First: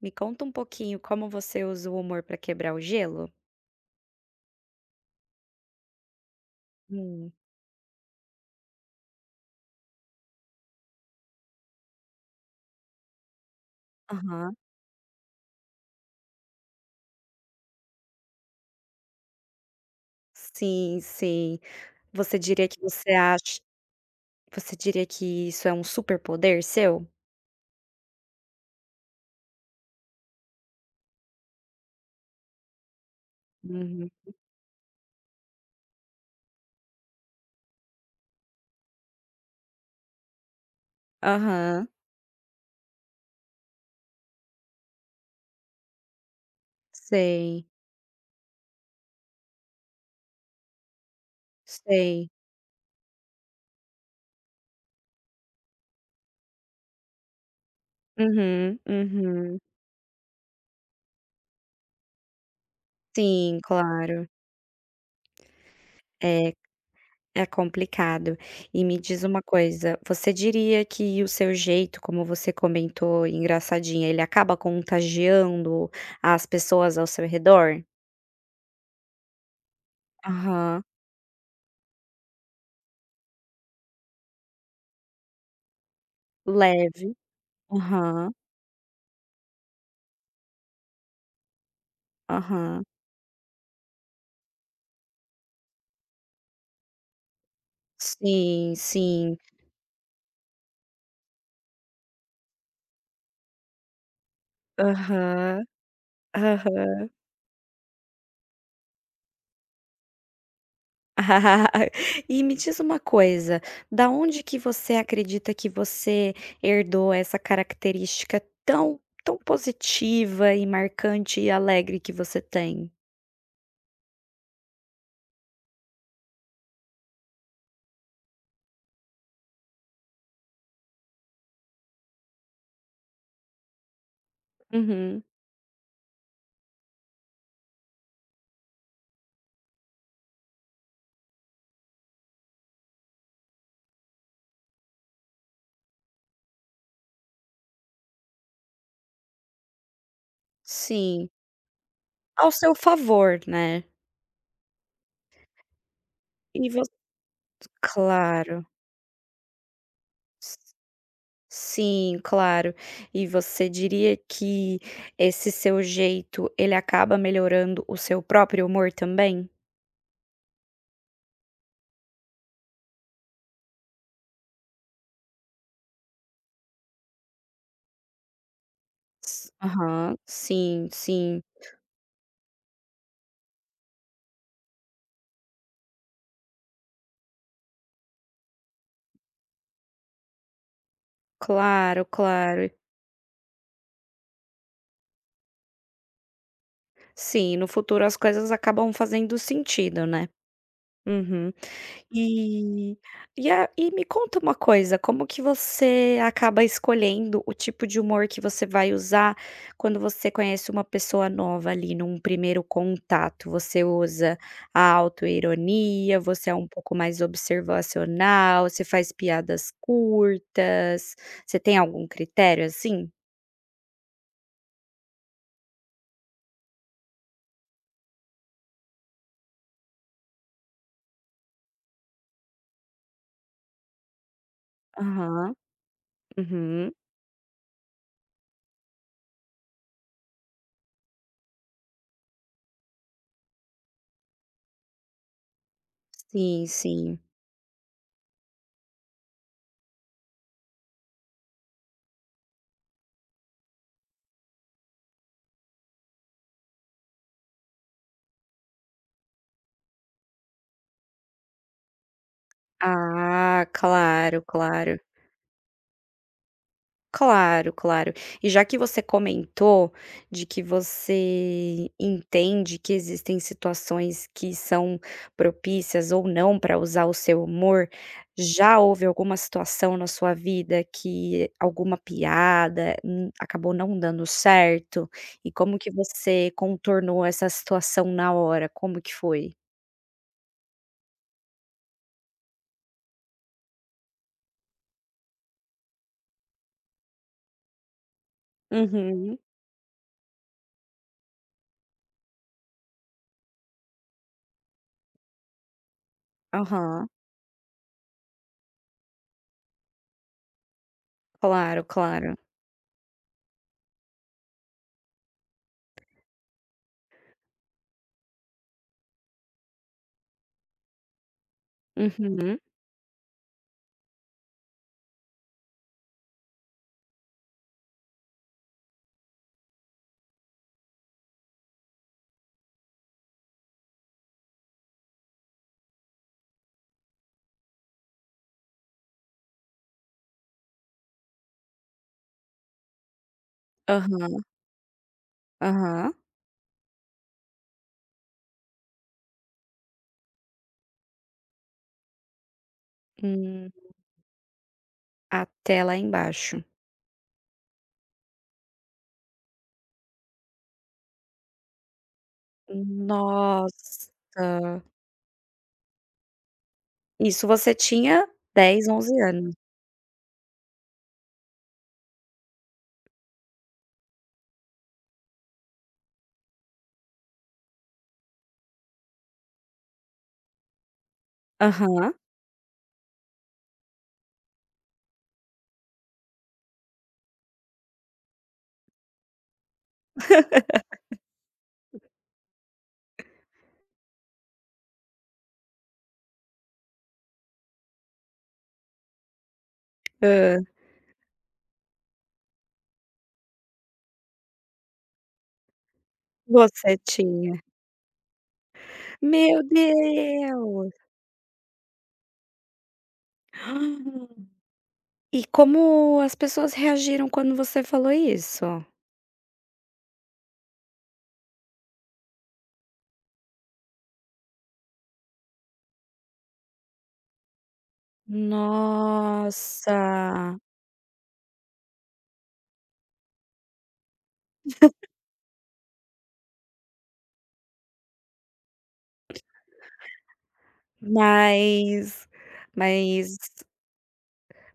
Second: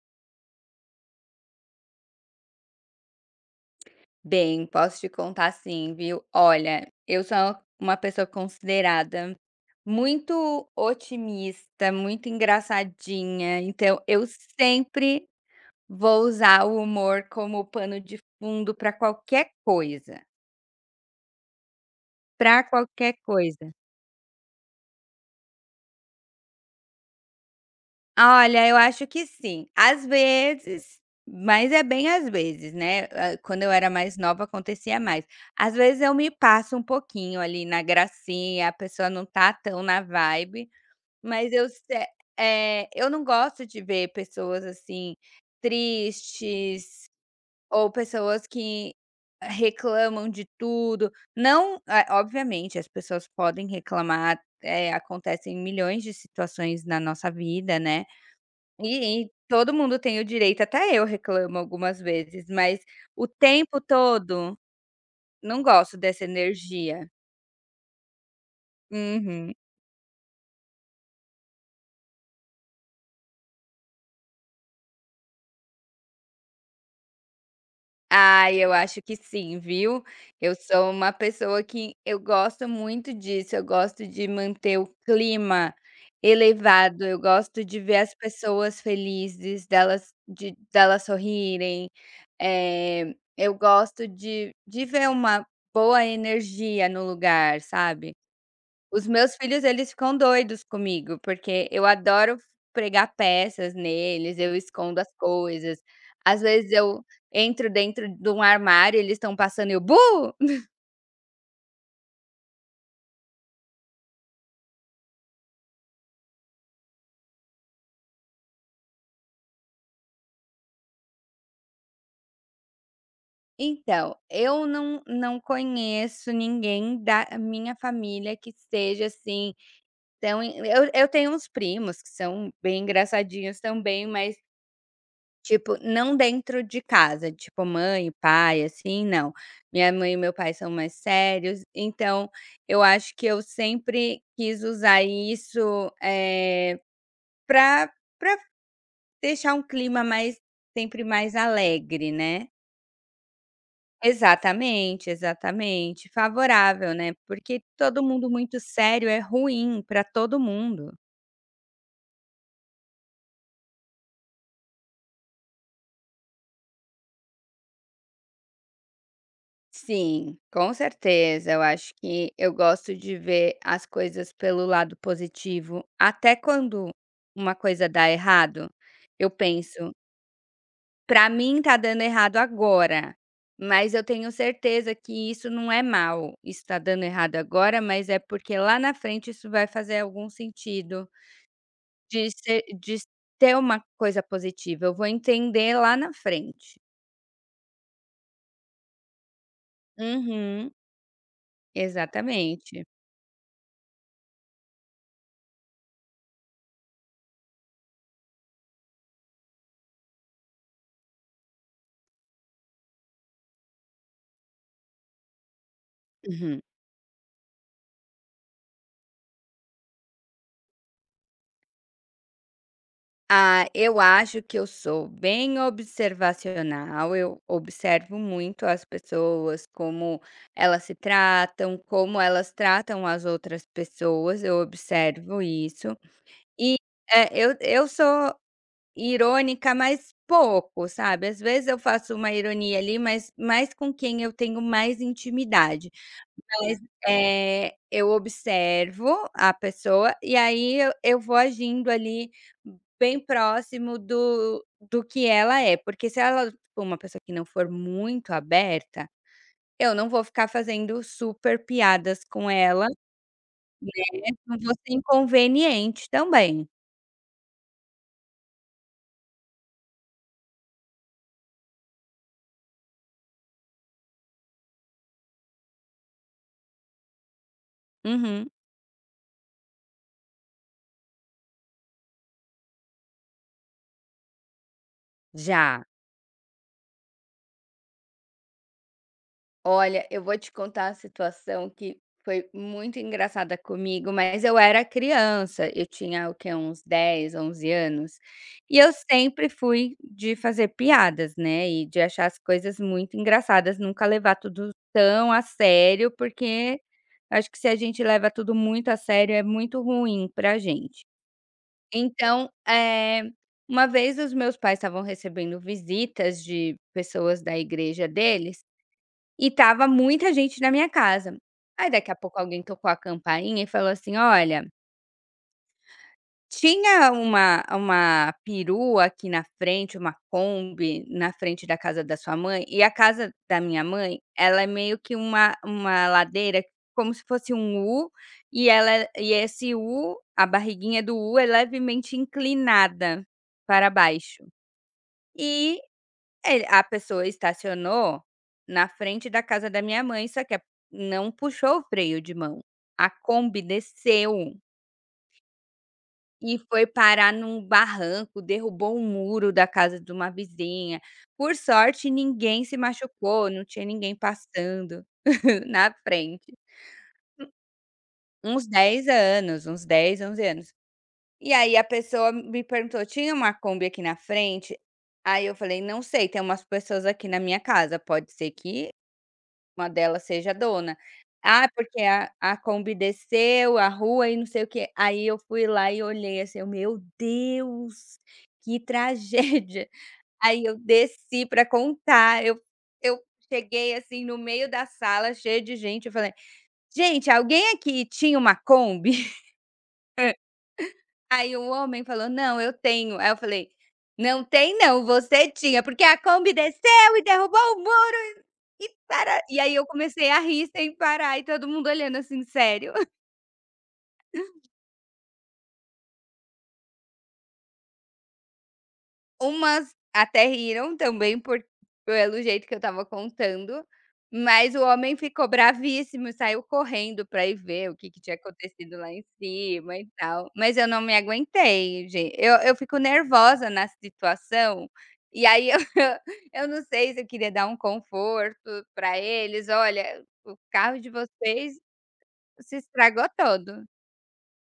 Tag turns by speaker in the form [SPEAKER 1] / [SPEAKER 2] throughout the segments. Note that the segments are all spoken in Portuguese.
[SPEAKER 1] Me conta um pouquinho como você usa o humor para quebrar o gelo?
[SPEAKER 2] Bem, posso te contar sim, viu. Olha, eu
[SPEAKER 1] Hum.
[SPEAKER 2] sou uma pessoa considerada muito otimista, muito engraçadinha, então eu
[SPEAKER 1] Aham.
[SPEAKER 2] sempre vou usar o humor como pano de fundo para qualquer coisa,
[SPEAKER 1] Sim, sim. Você
[SPEAKER 2] para
[SPEAKER 1] diria que você
[SPEAKER 2] qualquer
[SPEAKER 1] acha
[SPEAKER 2] coisa.
[SPEAKER 1] você diria que isso é um superpoder seu?
[SPEAKER 2] Olha, eu acho que sim. Às vezes, mas é bem às vezes, né, quando eu era
[SPEAKER 1] Uhum.
[SPEAKER 2] mais nova acontecia mais. Às vezes eu me passo um pouquinho ali na gracinha, a pessoa não tá tão na vibe, mas eu se
[SPEAKER 1] Aham.
[SPEAKER 2] eh, eu não gosto de ver pessoas, assim, tristes
[SPEAKER 1] Sei,
[SPEAKER 2] ou pessoas que reclamam de tudo. Não
[SPEAKER 1] sei.
[SPEAKER 2] obviamente as pessoas podem reclamar, acontecem milhões de situações na nossa vida, né.
[SPEAKER 1] Uhum,
[SPEAKER 2] E
[SPEAKER 1] uhum.
[SPEAKER 2] todo mundo tem o direito, até eu reclamo algumas vezes, mas o
[SPEAKER 1] Sim,
[SPEAKER 2] tempo
[SPEAKER 1] claro.
[SPEAKER 2] todo, não gosto dessa
[SPEAKER 1] É,
[SPEAKER 2] energia.
[SPEAKER 1] é complicado. E me diz uma
[SPEAKER 2] Uhum.
[SPEAKER 1] coisa, você diria que o seu jeito, como você comentou, engraçadinha, ele acaba contagiando as pessoas ao seu redor?
[SPEAKER 2] Ai, eu acho que sim, viu. Eu
[SPEAKER 1] Aham.
[SPEAKER 2] sou uma pessoa que eu gosto muito disso, eu gosto de manter o clima elevado,
[SPEAKER 1] Leve.
[SPEAKER 2] eu gosto de ver as
[SPEAKER 1] Aham,
[SPEAKER 2] pessoas felizes, delas de delas sorrirem,
[SPEAKER 1] aham.
[SPEAKER 2] eu gosto de ver uma boa energia no lugar, sabe?
[SPEAKER 1] Sim,
[SPEAKER 2] Os meus
[SPEAKER 1] sim.
[SPEAKER 2] filhos, eles ficam doidos comigo, porque eu adoro pregar peças neles, eu escondo as
[SPEAKER 1] Aham,
[SPEAKER 2] coisas. Às vezes eu
[SPEAKER 1] aham.
[SPEAKER 2] entro dentro de um armário, eles estão passando e eu: "Bu!".
[SPEAKER 1] E me diz uma coisa, da onde que você acredita que você herdou essa característica tão positiva e marcante e alegre que você tem?
[SPEAKER 2] Então, eu não conheço ninguém da minha família que seja assim tão en- eu tenho uns primos que são bem engraçadinhos também, mas
[SPEAKER 1] Uhum,
[SPEAKER 2] tipo, não dentro de casa, tipo mãe e pai, assim, não. Minha mãe e meu pai são mais sérios, então eu acho que eu sempre quis usar isso, pra pra deixar um clima mais sempre
[SPEAKER 1] sim.
[SPEAKER 2] mais alegre, né.
[SPEAKER 1] Ao seu favor, né.
[SPEAKER 2] Exatamente, exatamente,
[SPEAKER 1] E voc
[SPEAKER 2] favorável, né, porque todo mundo
[SPEAKER 1] Claro.
[SPEAKER 2] muito sério é ruim pra todo mundo.
[SPEAKER 1] Sim, claro. E você diria que esse seu jeito, ele acaba melhorando o seu próprio humor também?
[SPEAKER 2] Sim, com certeza. Eu acho que eu gosto de ver as coisas pelo lado positivo, até quando uma coisa dá errado, eu
[SPEAKER 1] S
[SPEAKER 2] penso:
[SPEAKER 1] aham, sim,
[SPEAKER 2] "Pra
[SPEAKER 1] sim.
[SPEAKER 2] mim tá dando errado agora, mas eu tenho certeza que isso não é mal. Isso tá dando errado agora, mas é porque lá na frente isso vai fazer algum sentido
[SPEAKER 1] Claro,
[SPEAKER 2] de ser
[SPEAKER 1] claro.
[SPEAKER 2] de ter uma coisa positiva. Eu vou entender lá na frente".
[SPEAKER 1] Sim, no futuro as coisas acabam fazendo sentido, né.
[SPEAKER 2] Uhum,
[SPEAKER 1] Uhum.
[SPEAKER 2] exatamente.
[SPEAKER 1] E e me conta uma coisa, como que você acaba escolhendo o tipo de humor que você vai usar quando você conhece uma pessoa nova ali num primeiro contato? Você usa a autoironia, você é
[SPEAKER 2] Uhum.
[SPEAKER 1] um pouco mais observacional, você faz piadas curtas, você tem algum critério assim?
[SPEAKER 2] Ah, eu acho que eu sou bem observacional, eu observo muito as pessoas, como elas se tratam, como elas tratam as outras pessoas, eu observo
[SPEAKER 1] Aham,
[SPEAKER 2] isso. E
[SPEAKER 1] uhum.
[SPEAKER 2] eu sou irônica, mas pouco, sabe? Às vezes eu faço uma ironia ali, mas mais com quem eu tenho mais intimidade.
[SPEAKER 1] Sim,
[SPEAKER 2] Mas,
[SPEAKER 1] sim.
[SPEAKER 2] eu observo a pessoa e aí eu vou agindo ali bem próximo do que ela é, porque se ela for uma pessoa que não for muito aberta, eu não vou ficar fazendo super piadas com ela,
[SPEAKER 1] Ah,
[SPEAKER 2] né,
[SPEAKER 1] claro,
[SPEAKER 2] não vou ser
[SPEAKER 1] claro.
[SPEAKER 2] inconveniente também.
[SPEAKER 1] Claro, claro. E já que você comentou de que você entende que existem situações que são propícias ou não para usar o seu humor,
[SPEAKER 2] Uhum.
[SPEAKER 1] já houve alguma situação na sua vida que alguma piada acabou não dando certo? E como
[SPEAKER 2] Já.
[SPEAKER 1] que você contornou essa situação na hora? Como que foi?
[SPEAKER 2] Olha, eu vou te contar a situação que foi muito engraçada comigo, mas eu era criança, eu tinha o quê? Uns 10, 11 anos, e eu
[SPEAKER 1] Uhum.
[SPEAKER 2] sempre fui de fazer piadas, né, e de achar as coisas muito engraçadas, nunca levar tudo tão a sério, porque
[SPEAKER 1] Aham.
[SPEAKER 2] acho que se a gente leva tudo muito a sério é muito ruim pra gente.
[SPEAKER 1] Claro, claro.
[SPEAKER 2] Então, uma vez os meus pais estavam recebendo visitas de pessoas da igreja deles e tava muita gente na minha casa. Aí daqui a pouco
[SPEAKER 1] Uhum.
[SPEAKER 2] alguém tocou a campainha e falou assim: "Olha, tinha uma perua aqui na frente, uma Kombi na frente da casa da sua mãe", e a casa da minha mãe, ela é meio que uma ladeira, como se fosse um U, e ela é e esse U, a barriguinha do U é levemente inclinada para
[SPEAKER 1] Aham.
[SPEAKER 2] baixo. E
[SPEAKER 1] Aham.
[SPEAKER 2] ele a pessoa estacionou na frente da casa da minha mãe, só que a não puxou o freio de mão. A Kombi
[SPEAKER 1] Hum,
[SPEAKER 2] desceu
[SPEAKER 1] até lá
[SPEAKER 2] e
[SPEAKER 1] embaixo.
[SPEAKER 2] foi parar num barranco, derrubou um muro da casa de uma vizinha. Por sorte, ninguém se machucou, não tinha
[SPEAKER 1] Nossa!
[SPEAKER 2] ninguém passando na frente.
[SPEAKER 1] Isso você tinha
[SPEAKER 2] Uns
[SPEAKER 1] 10,
[SPEAKER 2] 10
[SPEAKER 1] 11 anos.
[SPEAKER 2] anos, uns 10, 11 anos. E aí a pessoa me perguntou: "Tinha uma Kombi aqui na frente?" Aí eu falei: "Não sei, tem umas pessoas aqui na minha casa, pode ser que" Uma delas seja a dona. Ah, porque
[SPEAKER 1] Aham.
[SPEAKER 2] a Kombi desceu, a rua e não sei o que. Aí eu fui lá e olhei assim, eu: "Meu Deus, que tragédia". Aí eu desci para contar, eu cheguei assim no meio da sala cheia de gente, eu falei: "Gente, alguém aqui tinha uma Kombi?"
[SPEAKER 1] Hã.
[SPEAKER 2] Aí o homem falou: "Não, eu tenho". Aí eu falei: "Não tem não, você tinha, porque a Kombi
[SPEAKER 1] Você
[SPEAKER 2] desceu e derrubou
[SPEAKER 1] tinha.
[SPEAKER 2] o muro". E
[SPEAKER 1] Meu
[SPEAKER 2] aí eu comecei a rir sem
[SPEAKER 1] Deus!
[SPEAKER 2] parar e todo mundo olhando assim, sério.
[SPEAKER 1] E como as pessoas reagiram quando você falou isso?
[SPEAKER 2] Umas até riram também por pelo jeito que eu estava contando, mas o homem ficou bravíssimo e saiu correndo pra ir ver o que que tinha acontecido lá em cima e tal.
[SPEAKER 1] Nossa!
[SPEAKER 2] Mas eu não me aguentei, gente eu fico nervosa na situação, e aí eu eu não sei se eu queria dar um conforto pra eles: "Olha, o carro de vocês
[SPEAKER 1] Mas
[SPEAKER 2] se estragou
[SPEAKER 1] mas
[SPEAKER 2] todo".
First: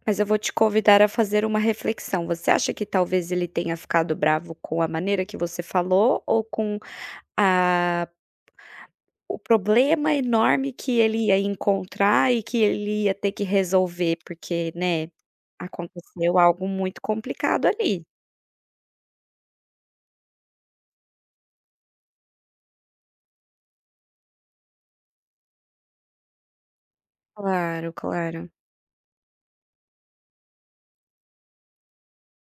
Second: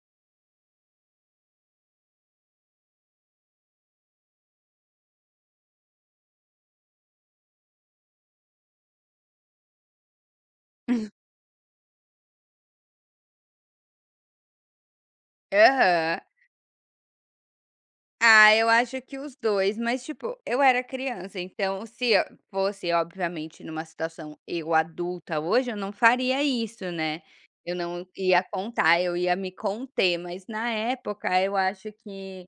[SPEAKER 1] mas eu vou te convidar a fazer uma reflexão. Você acha que talvez ele tenha ficado bravo com a maneira que você falou ou com a o problema enorme que ele ia encontrar e que ele ia ter que resolver, porque, né,
[SPEAKER 2] Aham.
[SPEAKER 1] aconteceu algo muito complicado ali.
[SPEAKER 2] Ah, eu acho que os 2, mas, tipo, eu era criança, então se eu fosse, obviamente, numa situação eu adulta hoje, eu não faria isso, né. Eu
[SPEAKER 1] Claro,
[SPEAKER 2] não ia
[SPEAKER 1] claro.
[SPEAKER 2] contar, eu ia me conter, mas na época eu acho que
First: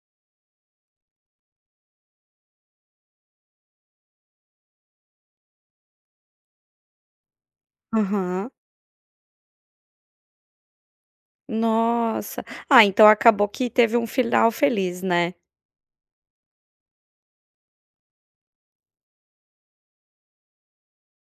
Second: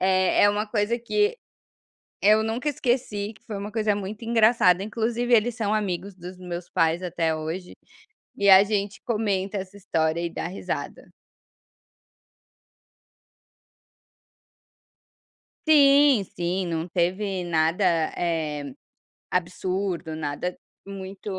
[SPEAKER 2] é uma coisa que eu nunca esqueci, que foi uma coisa muito engraçada, inclusive eles são amigos dos meus pais até hoje, e
[SPEAKER 1] Aham.
[SPEAKER 2] a gente comenta essa história e dá risada.
[SPEAKER 1] Nossa. Ah, então acabou que teve um final feliz, né?
[SPEAKER 2] Sim, sim, não teve nada, eh Absurdo, nada muito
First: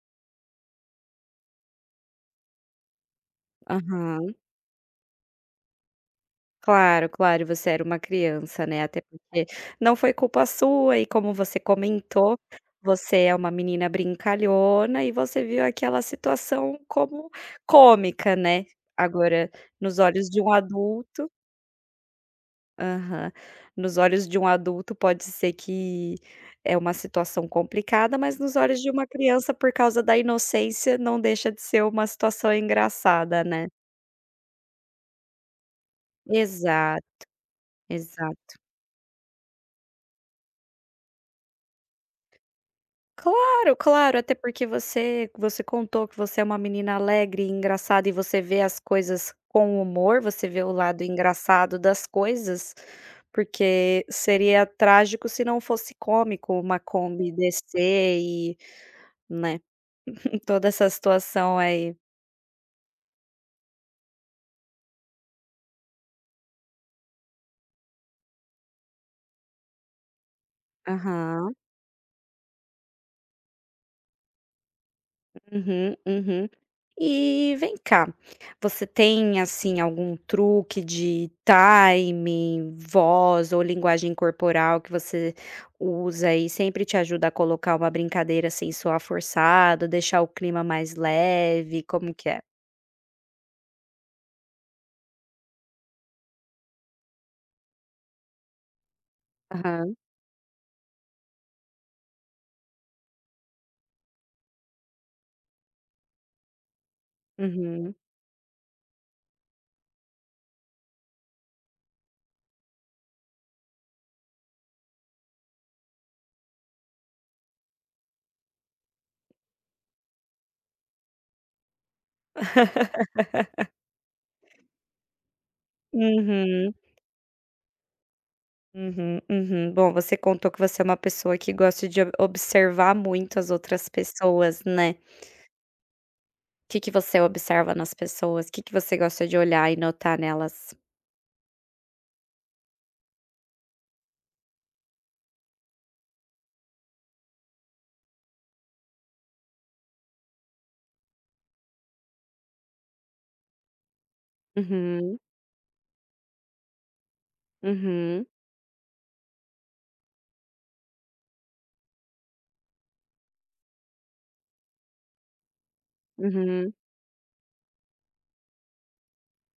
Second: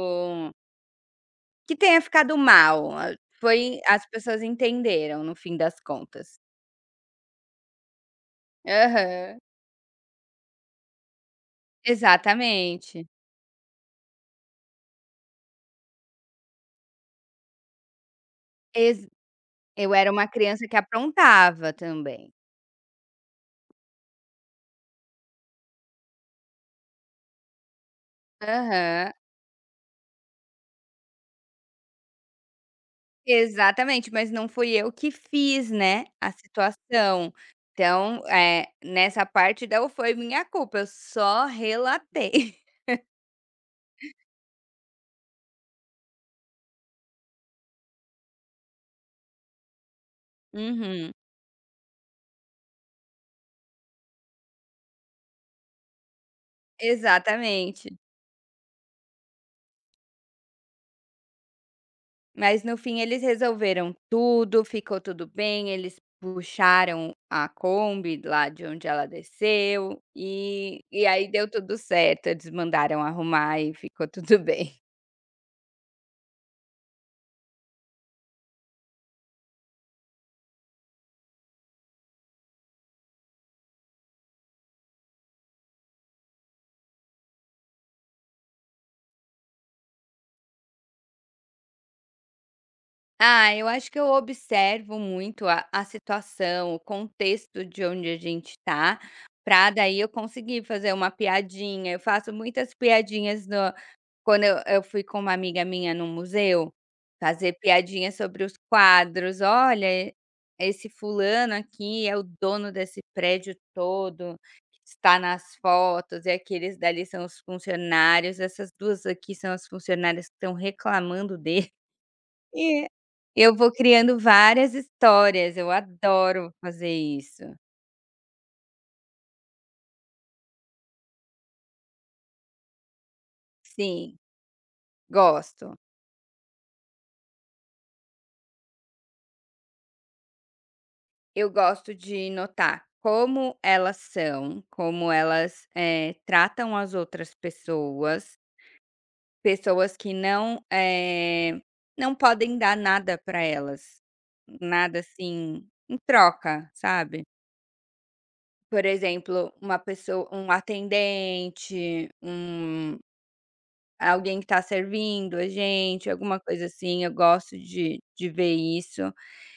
[SPEAKER 2] que tenha ficado mal, a foi as
[SPEAKER 1] Aham.
[SPEAKER 2] pessoas entenderam no fim das contas.
[SPEAKER 1] Claro, claro, e você era uma criança, né, até
[SPEAKER 2] Aham,
[SPEAKER 1] porque não foi culpa sua e como você comentou,
[SPEAKER 2] exatamente.
[SPEAKER 1] você é uma menina brincalhona e você viu aquela situação como cômica, né.
[SPEAKER 2] Ex
[SPEAKER 1] Agora,
[SPEAKER 2] eu
[SPEAKER 1] nos
[SPEAKER 2] era uma
[SPEAKER 1] olhos de um
[SPEAKER 2] criança que
[SPEAKER 1] adulto
[SPEAKER 2] aprontava também.
[SPEAKER 1] Aham. Nos olhos de um adulto pode ser que é uma situação complicada, mas nos olhos de uma
[SPEAKER 2] Aham,
[SPEAKER 1] criança, por causa da inocência, não deixa de ser uma situação engraçada, né.
[SPEAKER 2] exatamente, mas não fui eu que fiz, né, a
[SPEAKER 1] Exato,
[SPEAKER 2] situação. Então,
[SPEAKER 1] exato.
[SPEAKER 2] é nessa parte não foi minha culpa, eu só relatei.
[SPEAKER 1] Claro, claro, até porque você contou que você é uma menina alegre e engraçada e você vê as coisas com humor, você vê o lado
[SPEAKER 2] Uhum,
[SPEAKER 1] engraçado das coisas, porque seria trágico se não fosse cômico uma Kombi
[SPEAKER 2] exatamente.
[SPEAKER 1] descer e, né, toda essa situação aí.
[SPEAKER 2] Mas no fim eles resolveram tudo, ficou tudo bem, eles puxaram a Kombi lá de onde ela desceu, e aí deu
[SPEAKER 1] Aham.
[SPEAKER 2] tudo certo, eles mandaram arrumar e ficou tudo bem.
[SPEAKER 1] Uhum, uhum. E vem cá, você tem, assim, algum truque de timing, voz ou linguagem corporal que você usa e sempre te ajuda a colocar uma brincadeira sem soar forçado, deixar o clima mais leve, como que é?
[SPEAKER 2] Ah, eu acho que eu observo muito a situação, o contexto de onde a gente tá, pra
[SPEAKER 1] Aham.
[SPEAKER 2] daí eu conseguir fazer uma piadinha. Eu faço muitas piadinhas no quando eu fui com uma amiga minha no museu, fazer
[SPEAKER 1] Uhum.
[SPEAKER 2] piadinha sobre os quadros. "Olha, esse fulano aqui é o dono desse prédio todo, que está nas fotos, e aqueles dali são os funcionários. Essas 2 aqui são as funcionárias que estão reclamando dele". E eu vou criando várias histórias, eu adoro
[SPEAKER 1] Uhum,
[SPEAKER 2] fazer isso.
[SPEAKER 1] uhum, uhum. Bom, você contou que você é uma pessoa que gosta de ob observar muito as outras
[SPEAKER 2] Sim,
[SPEAKER 1] pessoas, né?
[SPEAKER 2] gosto.
[SPEAKER 1] Que você observa nas pessoas? Que você gosta de olhar e notar nelas?
[SPEAKER 2] Eu gosto de notar como elas são, como elas, tratam as outras pessoas, pessoas que não, não podem dar nada para elas, nada
[SPEAKER 1] Uhum,
[SPEAKER 2] assim, em troca, sabe.
[SPEAKER 1] uhum,
[SPEAKER 2] Por exemplo, uma pessoa um atendente, alguém que está servindo a gente, alguma coisa
[SPEAKER 1] uhum.
[SPEAKER 2] assim, eu gosto de ver isso.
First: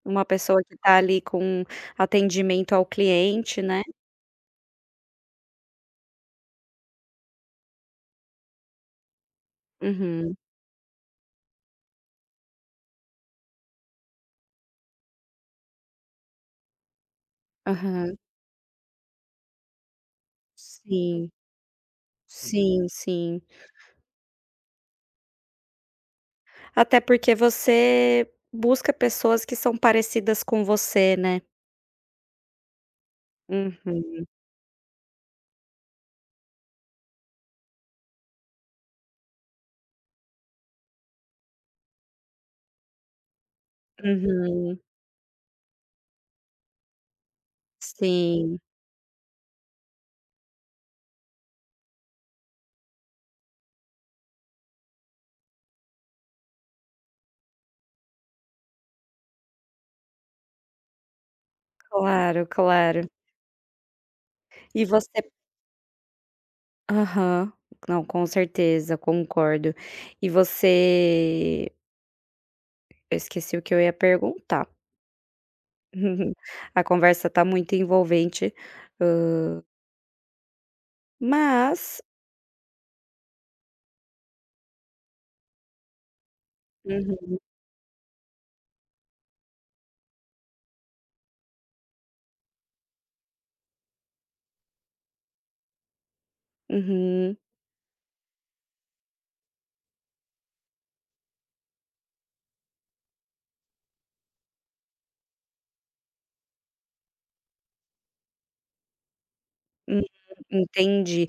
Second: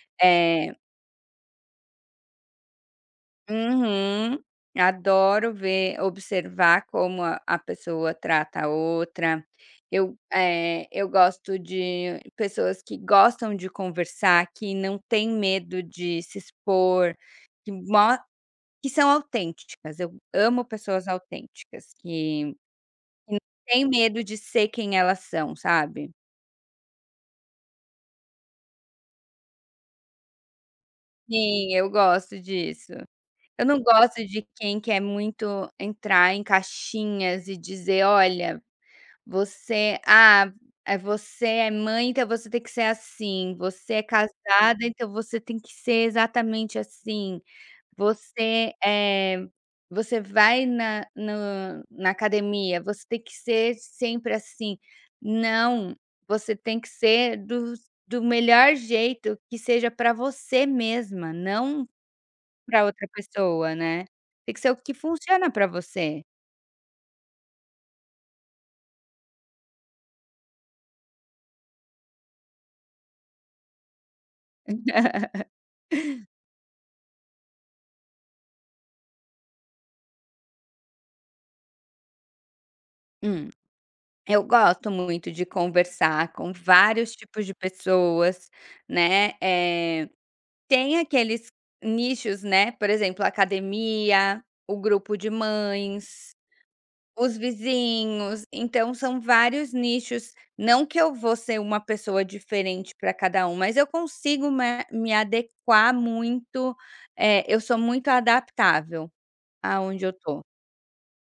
[SPEAKER 1] Uma pessoa
[SPEAKER 2] É,
[SPEAKER 1] que tá ali com atendimento ao cliente, né.
[SPEAKER 2] uhum. Adoro ver observar como a pessoa trata a outra. Eu,
[SPEAKER 1] Uhum,
[SPEAKER 2] é, eu gosto de pessoas que gostam de conversar, que não têm medo de se expor, que
[SPEAKER 1] aham.
[SPEAKER 2] mo que são autênticas. Eu amo pessoas
[SPEAKER 1] Sim,
[SPEAKER 2] autênticas, que
[SPEAKER 1] sim,
[SPEAKER 2] que não
[SPEAKER 1] sim.
[SPEAKER 2] têm medo de ser quem elas são, sabe.
[SPEAKER 1] Até porque você busca pessoas que são parecidas com você, né.
[SPEAKER 2] Sim, eu gosto disso. Eu não gosto
[SPEAKER 1] Uhum,
[SPEAKER 2] de quem quer muito entrar em caixinhas e dizer: "Olha, você ah, você é mãe, então você tem que ser assim. Você é
[SPEAKER 1] uhum.
[SPEAKER 2] casada, então você tem que ser exatamente assim.
[SPEAKER 1] Sim,
[SPEAKER 2] Você, eh, você vai na no na academia, você tem que ser sempre assim". Não, você tem que ser do melhor jeito que seja para você mesma, não
[SPEAKER 1] claro,
[SPEAKER 2] pra
[SPEAKER 1] claro.
[SPEAKER 2] outra pessoa, né. Tem que ser o
[SPEAKER 1] E
[SPEAKER 2] que
[SPEAKER 1] você
[SPEAKER 2] funciona pra você.
[SPEAKER 1] Aham. Não, com certeza, concordo. E você eu esqueci o que eu ia perguntar. A conversa tá muito envolvente, mas
[SPEAKER 2] Hum, eu gosto muito de conversar com vários
[SPEAKER 1] uhum,
[SPEAKER 2] tipos de pessoas, né, tem aqueles nichos, né, por exemplo, a academia, o grupo de mães, os
[SPEAKER 1] uhum,
[SPEAKER 2] vizinhos, então são vários nichos. Não que eu vou ser uma pessoa diferente para cada um, mas eu consigo me adequar muito, eu sou muito adaptável
[SPEAKER 1] hum,
[SPEAKER 2] aonde eu tô.
[SPEAKER 1] entendi.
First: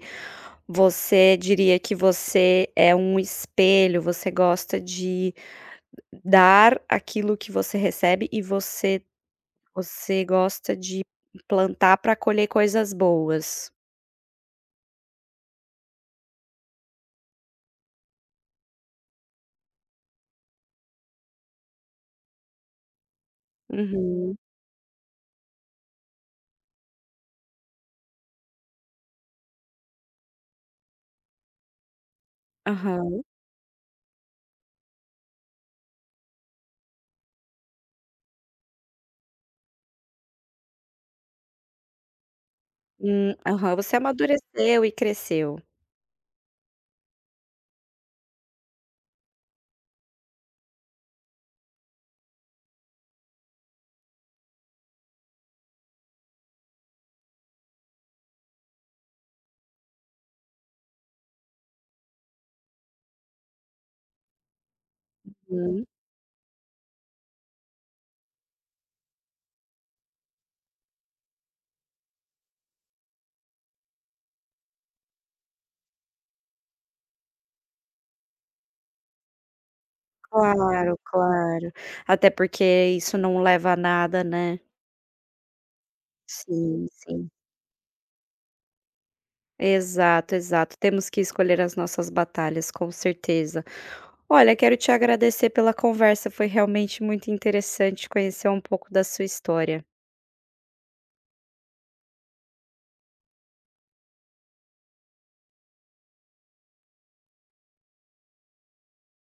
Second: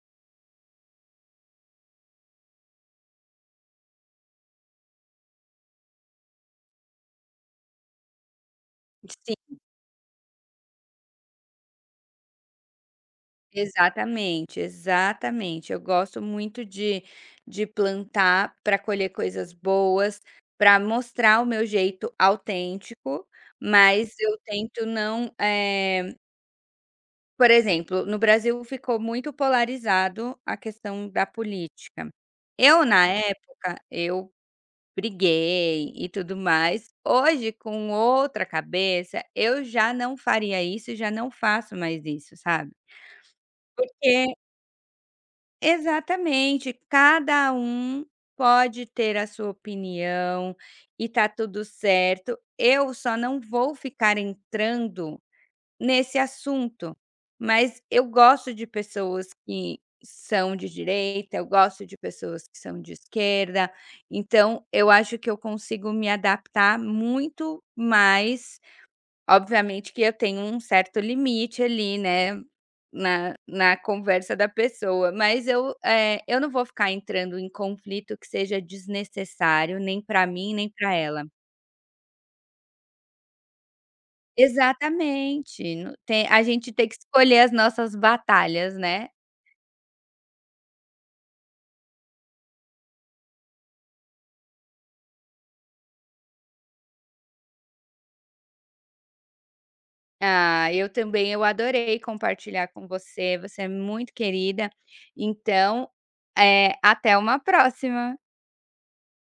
[SPEAKER 1] Você diria que você é um espelho, você gosta de dar aquilo que você recebe e você
[SPEAKER 2] Sim,
[SPEAKER 1] você gosta de plantar para colher coisas boas.
[SPEAKER 2] exatamente, exatamente. Eu gosto muito de plantar para colher coisas boas, para mostrar o meu jeito autêntico, mas
[SPEAKER 1] Uhum,
[SPEAKER 2] eu tento não. Por exemplo, no Brasil ficou muito polarizado a questão da política. Eu, na
[SPEAKER 1] aham,
[SPEAKER 2] época, eu briguei e tudo mais. Hoje, com outra cabeça, eu já não faria isso, e já não faço mais isso, sabe?
[SPEAKER 1] aham, você
[SPEAKER 2] Porque
[SPEAKER 1] amadureceu e cresceu.
[SPEAKER 2] Exatamente, cada um pode ter a sua opinião e tá tudo certo. Eu só não vou ficar entrando nesse assunto, mas eu gosto de pessoas que são de direita, eu gosto de pessoas que são de esquerda, então eu acho que eu
[SPEAKER 1] Uhum.
[SPEAKER 2] consigo me adaptar muito mais. Obviamente que eu tenho um certo limite ali, né, na conversa da pessoa, mas eu não vou ficar entrando em conflito que seja desnecessário, nem para mim, nem para
[SPEAKER 1] Claro,
[SPEAKER 2] ela.
[SPEAKER 1] claro. Até porque isso não leva a nada, né.
[SPEAKER 2] Exatamente, no tem a gente tem
[SPEAKER 1] Sim,
[SPEAKER 2] que
[SPEAKER 1] sim.
[SPEAKER 2] escolher as nossas batalhas, né.
[SPEAKER 1] Exato, exato. Temos que escolher as nossas batalhas, com certeza. Olha, quero te agradecer pela conversa, foi realmente muito interessante conhecer um pouco da sua história.
[SPEAKER 2] Ah, eu também, eu adorei compartilhar com você, você é muito querida, então, até uma próxima.